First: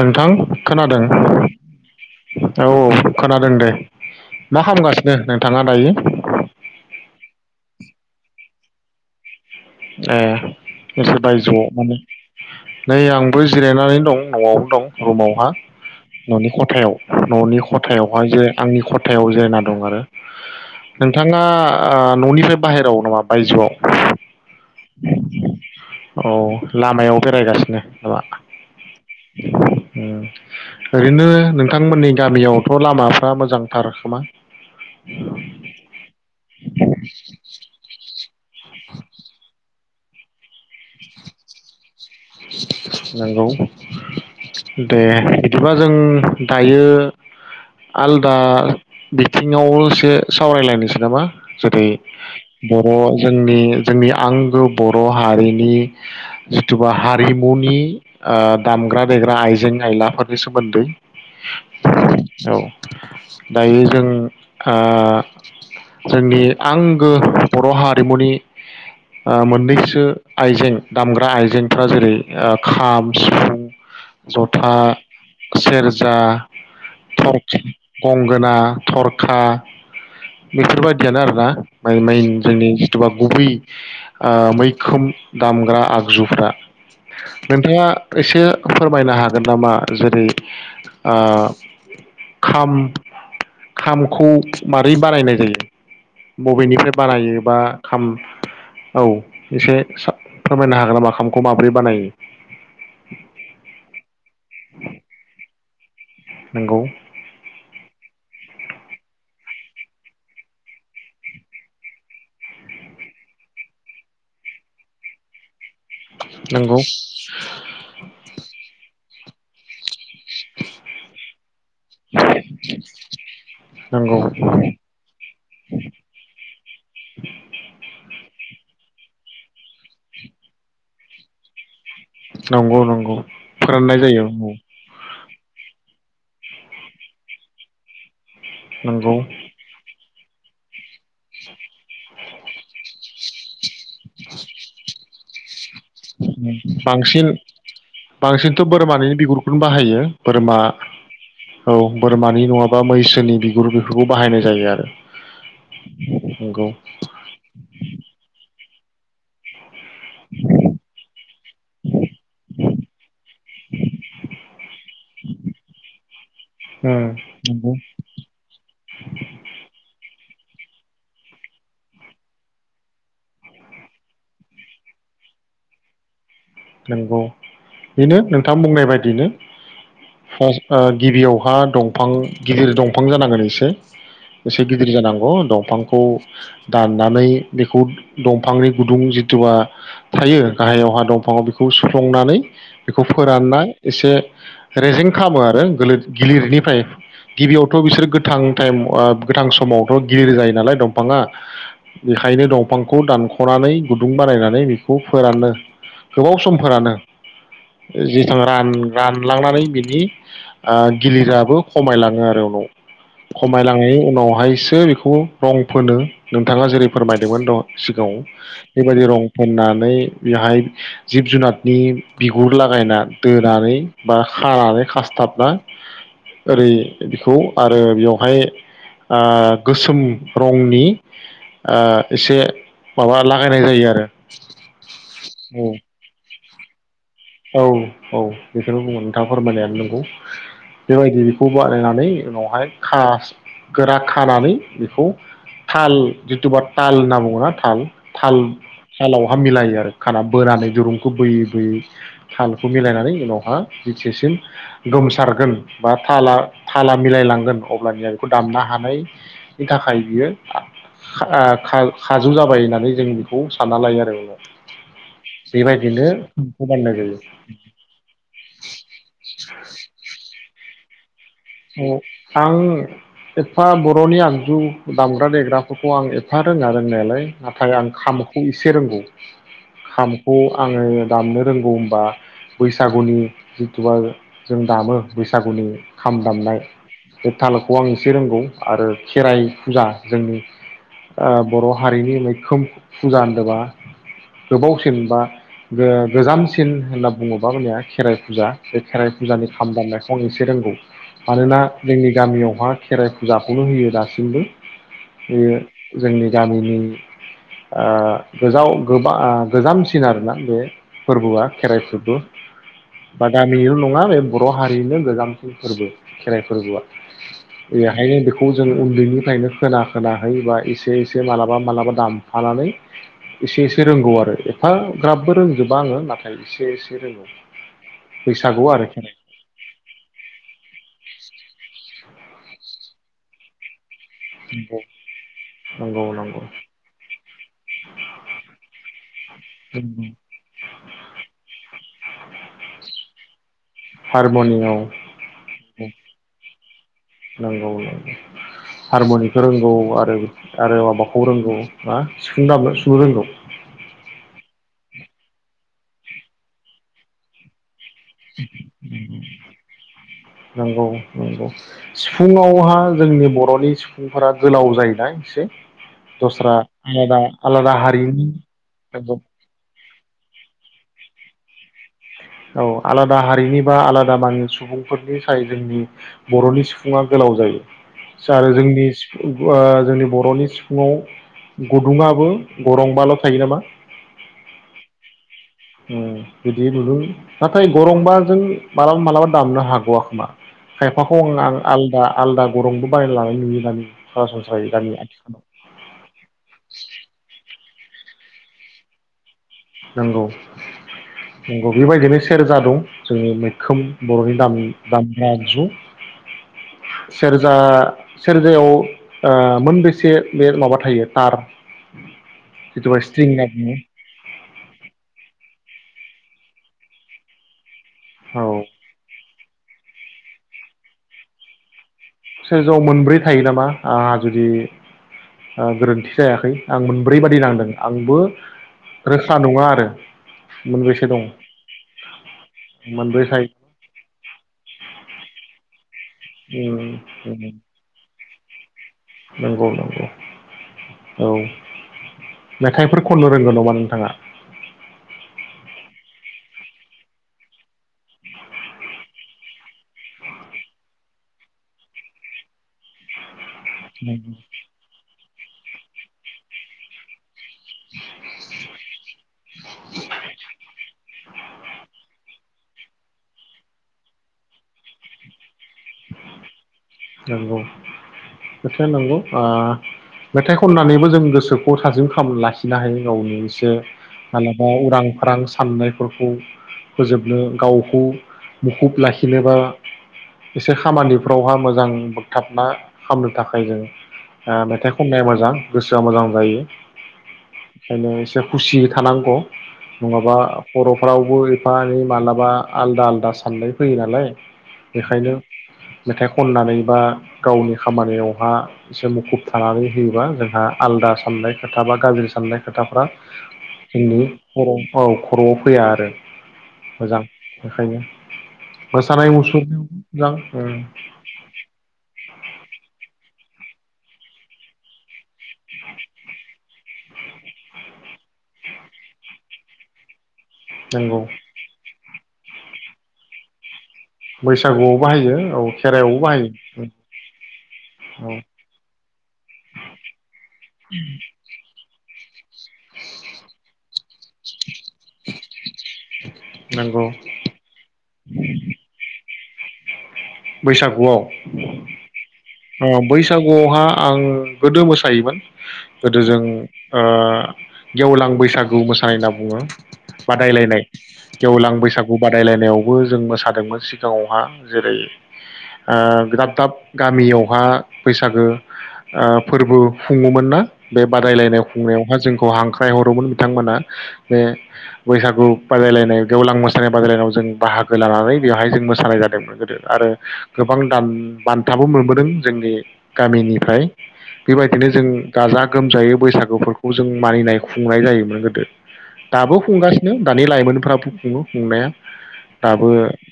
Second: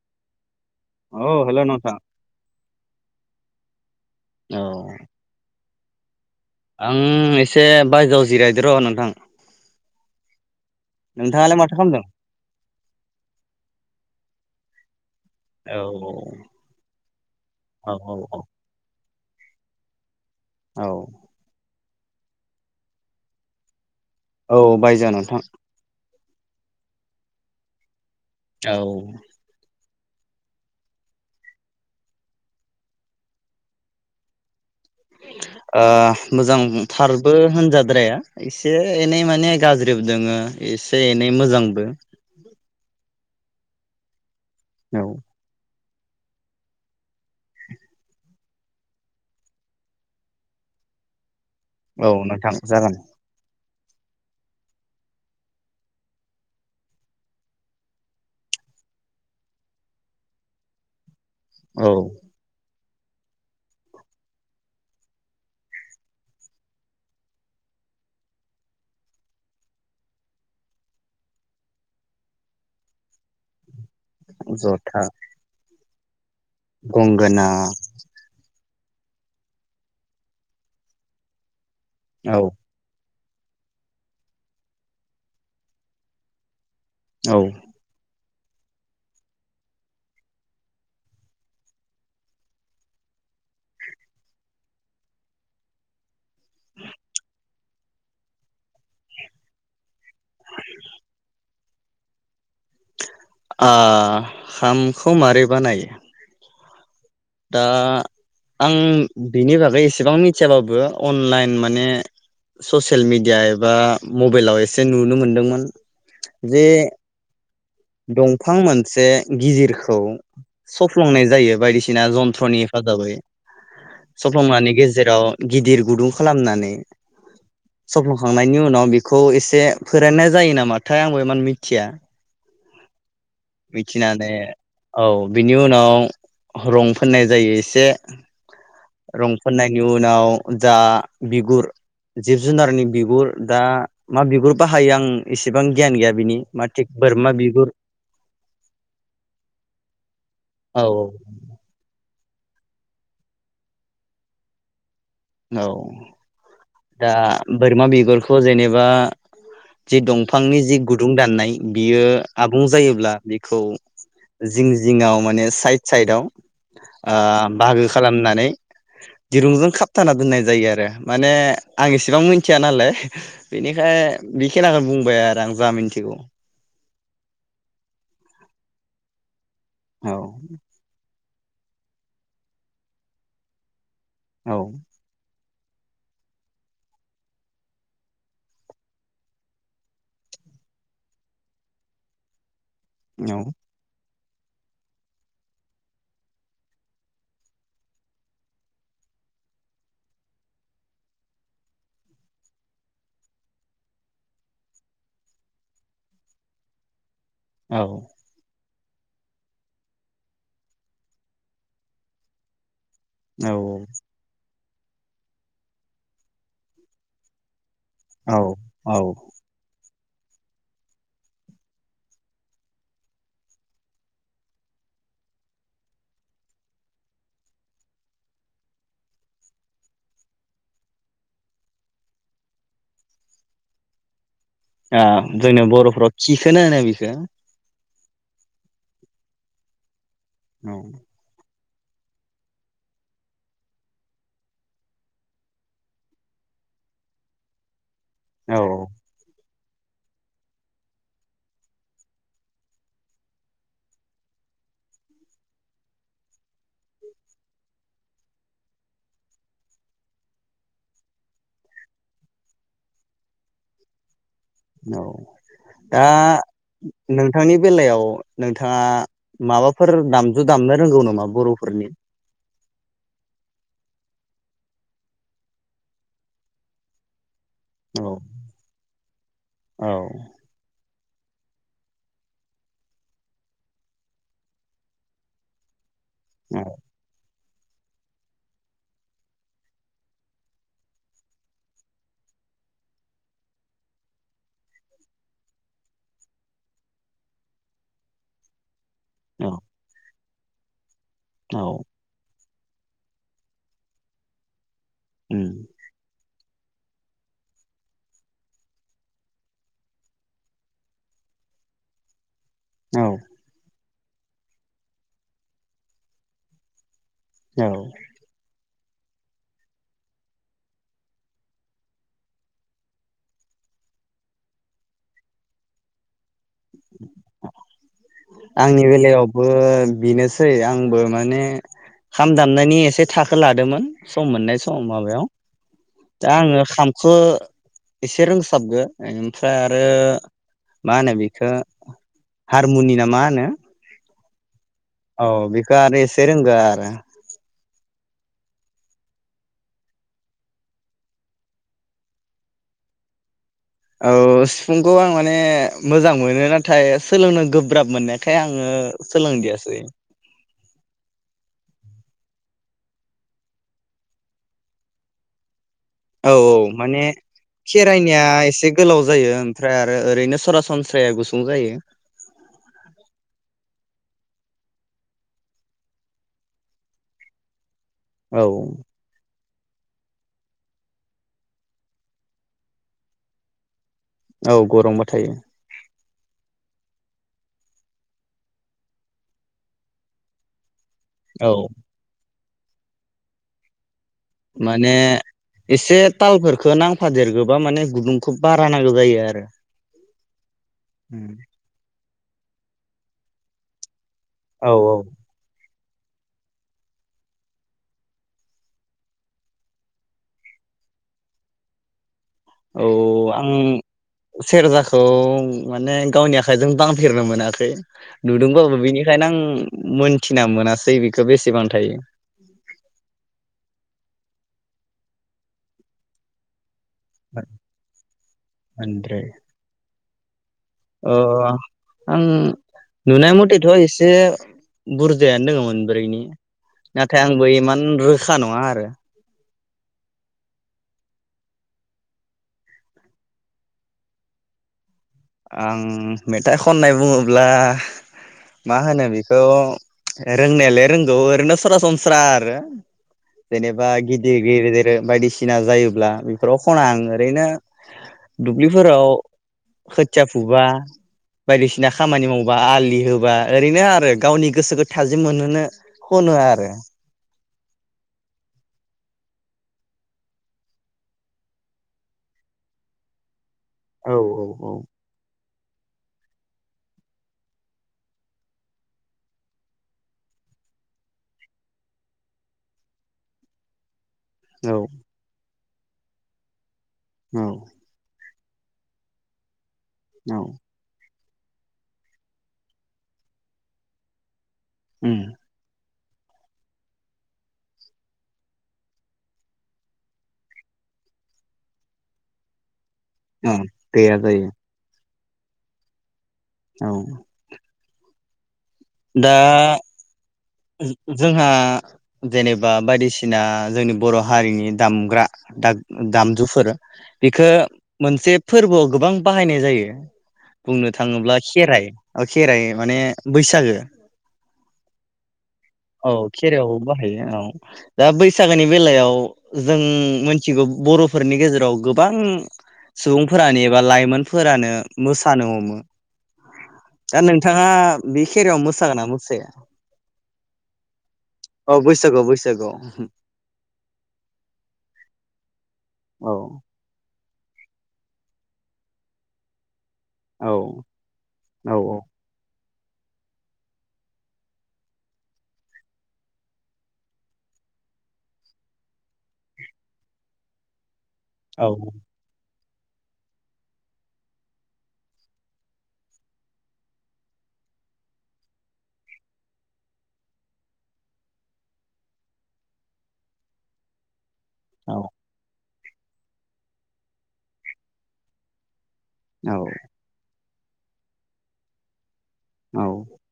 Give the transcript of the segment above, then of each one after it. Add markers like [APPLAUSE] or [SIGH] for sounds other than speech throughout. नोंथां खोनादों औ हेल' नोंथां औ खोनादों दे औ मा खालामागासिनो नोंथाङा दायो आं एसे बायजोआव जिरायद र' नोंथां ए एसे नोंथाङालाय माथो बायजोआव खालामदों नै आंबो जिरायनानै दं न'आवनो दं रुमावहा औ न'नि खथायाव न'नि औ औ खथायावहाय औ जे आंनि खथा थायाव जिरना दं आरो औ नोंथाङा ओ न'निफ्राय बाहेरायाव नामा बायजोआव औ बायजोआव नोंथां औ लामायाव बेरायगासिनो नामा औ ओरैनो नोंथांमोननि गामियावथ' लामाफ्रा मोजांथार खोमा ओ मोजांथारबो होनजाद्राया एसे एनै माने गाज्रि बो दोङो एसे एनै मोजांबो [INAUDIBLE] नोंगौ दे औ बिदिबा जों दायो आलदा बिथिङाव एसे सावरायलायनोसै नामा जेरै औ नोंथां बर' जागोन जोंनि जोंनि आंगो बर' हारिनि जिथु हारिमुनि ओ दामग्रा देग्रा आइजें आइलाफोरनि सोमोन्दै औ औ दायो जों ओ जोंनि आंगो बर' हारिमुनि मोननैसो आइजें दामग्रा आइजें फ्रा जेरै खाम सिफुं जथा सेर जा गंगोना तरथिं गंगोना थरखा बेफोरबायदियानो आरोना औ जोंनि गुबै ओ मैखोम दामग्रा आगजुफ्रा औ नोंथाङा एसे फोरमायनो हागोन नामा जेरै ओ खाम खामखौ मारै बानायनाय जायो बबेनिफ्राय बानायो बा खाम औ एसे स [UNINTELLIGIBLE] फोरमायनो हागोन नामा खाम माब्रै बानायो आ खामखौ मारै बानायो? नोंगौ दा आं बिनि बागै एसेबां मिथियाबाबो अनलाइन माने ससियेल मिडिया एबा मबाइलाव एसे नुनो मोनदोंमोन जे नंगौ दंफां मोनसे बे गिदिरखौ सफ्लंनाय जायो बायदिसिना जनथ्र'नि हेफाजाबै नंगौ सफ्लंनायनि गेजेराव गिदिर गुदुं खालामनानै सफ्लं खांनायनि उनाव बेखौ एसे फोराननाय जायो नामाथाय आंबो इमान मिथिया नंगौ नंगौ फोराननाय जायो मिथिनानै औ बिनि उनाव रं फोननाय जायो एसे नंगौ रं फाननायनि उनाव जा बिगुर जिब-जुनारनि बिगुर दा मा बिगुरबा हायो आं एसेबां गियान गैया बिनि माटिक बांसिन बांसिनथ' बोरमानि बिगुरखौनो बाहायो बोरमा औ औ बोरमानि नङाबा मैसोनि बिगुर बेफोरखौ बाहायनाय जायो आरो औ नंगौ दा बोरमा बिगुरखौ जेनेबा बा जि दंफांनि जि गुदुं दाननाय बियो आबुं जायोब्ला बेखौ जिं जिङाव माने साइद साइदयाव नंगौ बाहागो खालामनानै दिरुंजों खाब खोना दोननाय जायो आरो माने आं इसेबां मिथिया नालाय बेनिखाय बेखिनाखौनो बुंबाय आरो आं जा मिथिगौ नंगौ औ गिबियाव बिफा दंफां गिदिर दंफां जानांगोन एसे औ एसे गिदिर जानांगौ दं दंफांखौ दाननानै बेखौ दंफांनि गुदुं जिथुुबा थायो गाहायावहा दंफाङाव बे खौ सुफ्लुंनानै बेखौ औ फोरानना एसे रेजें खालामो गोलोद गिलिरनिफ्राय गिबियावथ बिसोरो गोथां थाइम गोथां समावथ गिलिर जायो नालाय दंफाङा बेखायनो दंफांखौ दानखनानै गुदुं बानायनानै बेखौ फोरानोनो गोबाव सम फोरानो औ जेसां रान रानलांनानै बिनि गिलिरआो खमायलाङो आरो उनाव खमायलाङै उनावहायसो बेखौ रं फोनो नोंथाङा जेरै फोरमायदोंमोन द सिगाङाव औ औ बेबायदि रं फोननानै बेहाय जिब जुनादनि बिगुर लागायना दोनानै बा खानानै खासथाबना ओरै बिखौ आरो बेवहाय आ गोसोम रंनि आ एसे माबा लागायनाय जायो आरो आ जोंनि बर'फोरा खिखोनो होनो बिखो औ औ बेखौनो बुंङो नोंथाङा फोरमायनायानो नंगौ बेबायदि बेखौ बानायनानै उनावहाय खास गोरा खानानै बेखौ थाल जिथुबा ताल होनना बुङो ना थाल थाल औ औ थालावहा मिलायो आरो खाना बोनानै दुरुंखौ बोयै बोयै थालखौ मिलायनानै उनावहा जिथिसिम गोमसारगोन बा थाला थाला मिलायलांगोन अब्लानिया बेखौ दामना हानायनि थाखाय बियो आ खा खा खाजु जाबाय होननानै जों बेखौ सानना लायो आरो उनाव औ बेबायदिनो बाननाय जायो थांनि बेलायाव नोंथाङा माबाफोर दामजु दामनो रोंगौ नामा? अ बर'फोरनि आं एफा बर'नि आगजु दामग्रा देग्राफोरखौ आं एफा रोङा रोंनायालाय नाथाय आं औ खामखौ एसे रोंगौ औ खामखौ आङो दामनो रोंगौ होनबा बैसागुनि जिथुुबा जों दामो बैसागुनि खाम दामनाय औ थालखौ आं एसे रोंगौ आरो खेराइ फुजा जोंनि आ बर' हारिनि मैखोम फुजा होनदोबा गोबावसिन बा गोजामसिन होनना बुङोबा जोंनिया खेराइ फुजा बे खेराइ फुजानि औ खाम दामनाय फंनैसे रोंगौ मानोना औ जोंनि गामियाव खेराइ फुजाखौनो होयो दासिमबो बेयो उम जोंनि गामिनि आ गोजाव गोबा आ गोजामसिन आरोना बे फोरबोआ खेराइ फोरबो औ बादामि [UNINTELLIGIBLE] मा बे बर' हारिनो गोजाम फोरबो खेराइ फोरबोआ औ [UNINTELLIGIBLE] हाय बेखौ जों उन्दैनिफ्रायनो खोना खोनाहै बा एसे एसे मालाबा मालाबा दामफानानै एसे एसे रोंगौ आरो एफाग्राबबो रोंजोबा आङो नाथाय एसे रोंगौ बैसागु आंनि आरो खेराइ बेलायावबो बेनोसै सै आंबो माने खाम दामनायनि एसे थाखो लादोंमोन सम मोननाय सम माबायाव नंगौ दा नंगौ आङो खामखौ एसे रोंसाबगो ओमफ्राय आरो मा होनो बेखौ हारमनियाम मा होनो हारम'नियाम औ बेखौ आरो एसे रोंगो आरो हारमुनिखौ रोंगौ आरो आरो माबाखौ रोंगौ मा सिफुं दामनो सुनो रोंगौ औ सिफुंखौ आं माने मोजां मोनो नाथाय सोलोंनो गो गोब्राब मोननायखाय आङो सोलोंदियासै नंगौ नंगौ सिफुुंआवहा जोंनि बर'नि सिफुंफोरा गोलाव जायोना एसे औ दस्रा औ माने आलादा आलादा खेराइनिया हारिनि एसे गोलाव नंगौ जायो ओमफ्राय आरो ओरैनो सरासनस्राया गुसुं जायो औ आलादा हारिनि बा आलादा मानि सुबुंफोरनि साय जोंनि बर'नि सुबुङा गोलाव जायो औ आरो जोंनि सिफुं जोंनि बर'नि सिफुङाव गुदुङाबो गरंबाल' थायो नामा औ गरंबा थायो बिदि नुदों नाथाय गरंबाजों मालाबा मालाबा दामनो हाग'आ खोमा खायफाखौ औ आं आलादा आलादा गरंबो बाय लानाय नुयो दानिया माने एसे तालफोरखौ नांफादेरगोबा माने गुदुंखौ बारा नांगो जायो आरो नंगौ नंगौ बेबायदिनो सेरजा दं जोनि मैखोम बर'नि दाम औ दामग्रा आगजु सेरजा सेरजायाव मोनबेसे बे माबा थायो थार [UNINTELLIGIBLE] औ होनना आं बुङो सेरजाखौ माने गावनि आखाइजों दांफेरनो मोनाखै औ नुदोंबाबो बिनिखायनो आं मोनथिना मोनासै बेखौ बेसेबां थायो सोरजआव मोनब्रै थायो नामा जुदि ओ गोरोन्थि जायाखै आं मोनब्रै बादि नांदों आंबो रोखा नङा आरो मोनबेसे दं ओं आं मोनब्रै नुनाय थायो मथेथ' एसे बुरजायानो दङमोन उम नाथाय उम आंबो इमान रो गोखा नङा आरो नंगौ नंगौ औ मेथाइफोर खननो रोंगौ नामा नोंथाङा आं मेथाइ खननाय बुङोब्ला मा होनो बेखौ रोंनायालाय रोंगौ ओरैनो सरासनस्रा आरो जेनबा [UNINTELLIGIBLE] सिना जायोब्ला बेफोराव खना आं ओरैनो दुबलिफोराव खोथिया फुबा बायदिसिना खामानि मावबा आलि होबा ओरैनो आरो गावनि गोसोखौ थाजिम मोनहोनो खनो आरो नंगौ खोथाया नंगौ मेथाइ खननानैबो जों गोसोखौ थाजिम लाखिनो हायो गावनि औ मालाबा औ उरां फारां साननायफोरखौ फोजोबनो गावखौ मुखुब लाखिनोबा एसे खामानिफ्रावहा मोजां मोजां बोगथाबना खालामनो थाखाय जों औ मेथाइ खननाया मोजां गोसोआ मोजां जायो औ बेखायनो एसे खुसि थानांगौ नङाबा औ खर' फ्रावबो एफा एनै मालाबा आलादा आलादा साननाय फैयो नालाय उम बेखायनो मेथाइ खननानै बा गावनि खामानियावहा एसे मुखुब थानानै होयोबा जोंहा आलादा साननाय खोथा बा गाज्रि साननाय खोथा खोथाफ्रा औ गैया जोंनि जायो खर' औ खर'आव फैया आरो औ मोजां बेखायनो मोसानाय दा मुसुरनायाव मोजां उम जोंहा जेनेबा बायदिसिना जोंनि बर' हारिनि दामग्रा दामजुफोर बेखौ मोनसे फोरबोआव गोबां बाहायनाय जायो बुंनो नंगौ थाङोब्ला खेराइ खेराइ माने बैसागो बैसागु औ केरायाव बाहायो औ दा औ बैसागोनि बेलायाव जों मिथिगौ बर'फोरनि गेजेराव गोबां सुबुंफोरानो एबा लाइमोनफोरानो मोसानो हमो नंगौ दा नोंथाङा बे खेरायाव मोसागोना मोसाया? बैसागुआव औ बैसागुआव बैसागुआव बैसागुआवहा आं गोदो मोसायोमोन गोदो औ जों ओ गेवलां बैसागु मोसानाय होनना बुङो औ बादायलायनाय औ गेवलां बैसागु बादायलायनायाव बो जों मोसादोंमोन सिगाङावहा जेरै ओ दाब दाब गामियावहा बैसागो फोरबो खुङोमोन ना बे बादायलायनाय औ खुंनायावहा जोंखौ हांख ख्रायहरोमोन बिथांमोना जे बैसागु बादायलायनाय गेवलां मोसानाय बादायलायनायाव जों बाहागो लानानै बेवहाय जों मोसानाय जादोंमोन गोदो आरो गोबां बान्थाबो मोनबोदों जोंनि गामिनिफ्राय बेबायदिनो औ जों गाजा गोमजायै बैसागुफोरखौ जों मानिनाय खुंनाय जायोमोन गोदो दाबो औ खुंगासिनो दा दानि लाइमोनफ्राबो खुङो खुंनाया औ दाबो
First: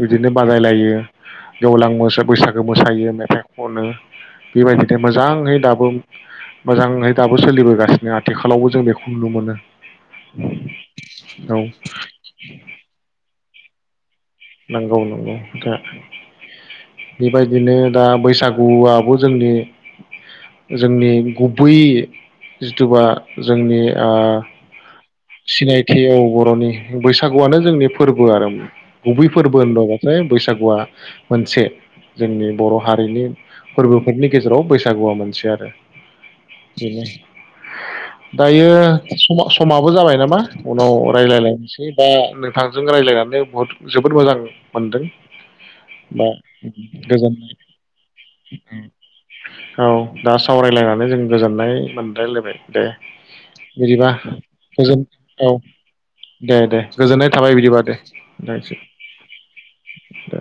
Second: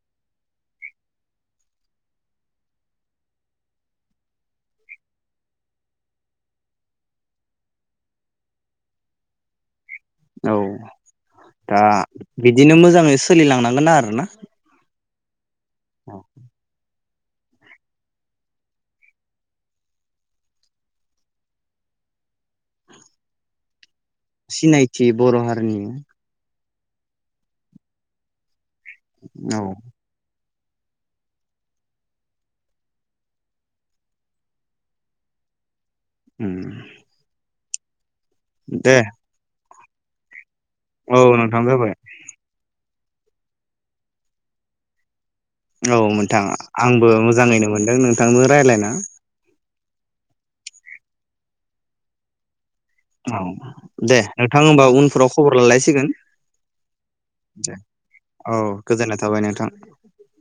बिदिनो बादायलायो गेवलां मो बैसागो मोसायो मेथाइ खनो बेबायदिनो मोजाङै दाबो मोजाङै दाबो सोलिबोगासिनो आथिखालावबो जों बेखौ नुनो मोनो औ औ दा बिदिनो मोजाङै सोलिलांनानै गोन आरो ना नंगौ नंगौ खोथाया औ बेबायदिनो दा बैसागुआबो जोंनि जोंनि गुबै जिथुबा जोंनि ओ सिनायथि बर' हारिनि सिनायथि औ बर'नि बैसागुआनो जोंनि फोरबो आरो गुबै फोरबो औ होनबाथाय बैसागु गुआ मोनसे जोंनि बर' हारिनि फोरबोफोरनि गेजेराव बैसागुआ मोनसे आरो उ बेनो दायो सम समाबो जाबाय नामा उनाव औ नोंथां रायज्लायलायनोसै जाबाय दा नोंथां जों रायज्लायनानै बहुद जोबोद मोजां मोनदों औ बा नोंथां आंबो गोजोननाय मोजाङानो मोनदों नोंथांजों रायलायना औ दा सावरायलायनानै जों गोजोननाय मोनलायलायबाय। दे औ बिदिबा दे नोंथां होमबा गोजोन उन औ दे दे गोजोननाय थाबाय बिदिबा दे औ दोनसै गोजोननाय थाबाय नोंथां दे।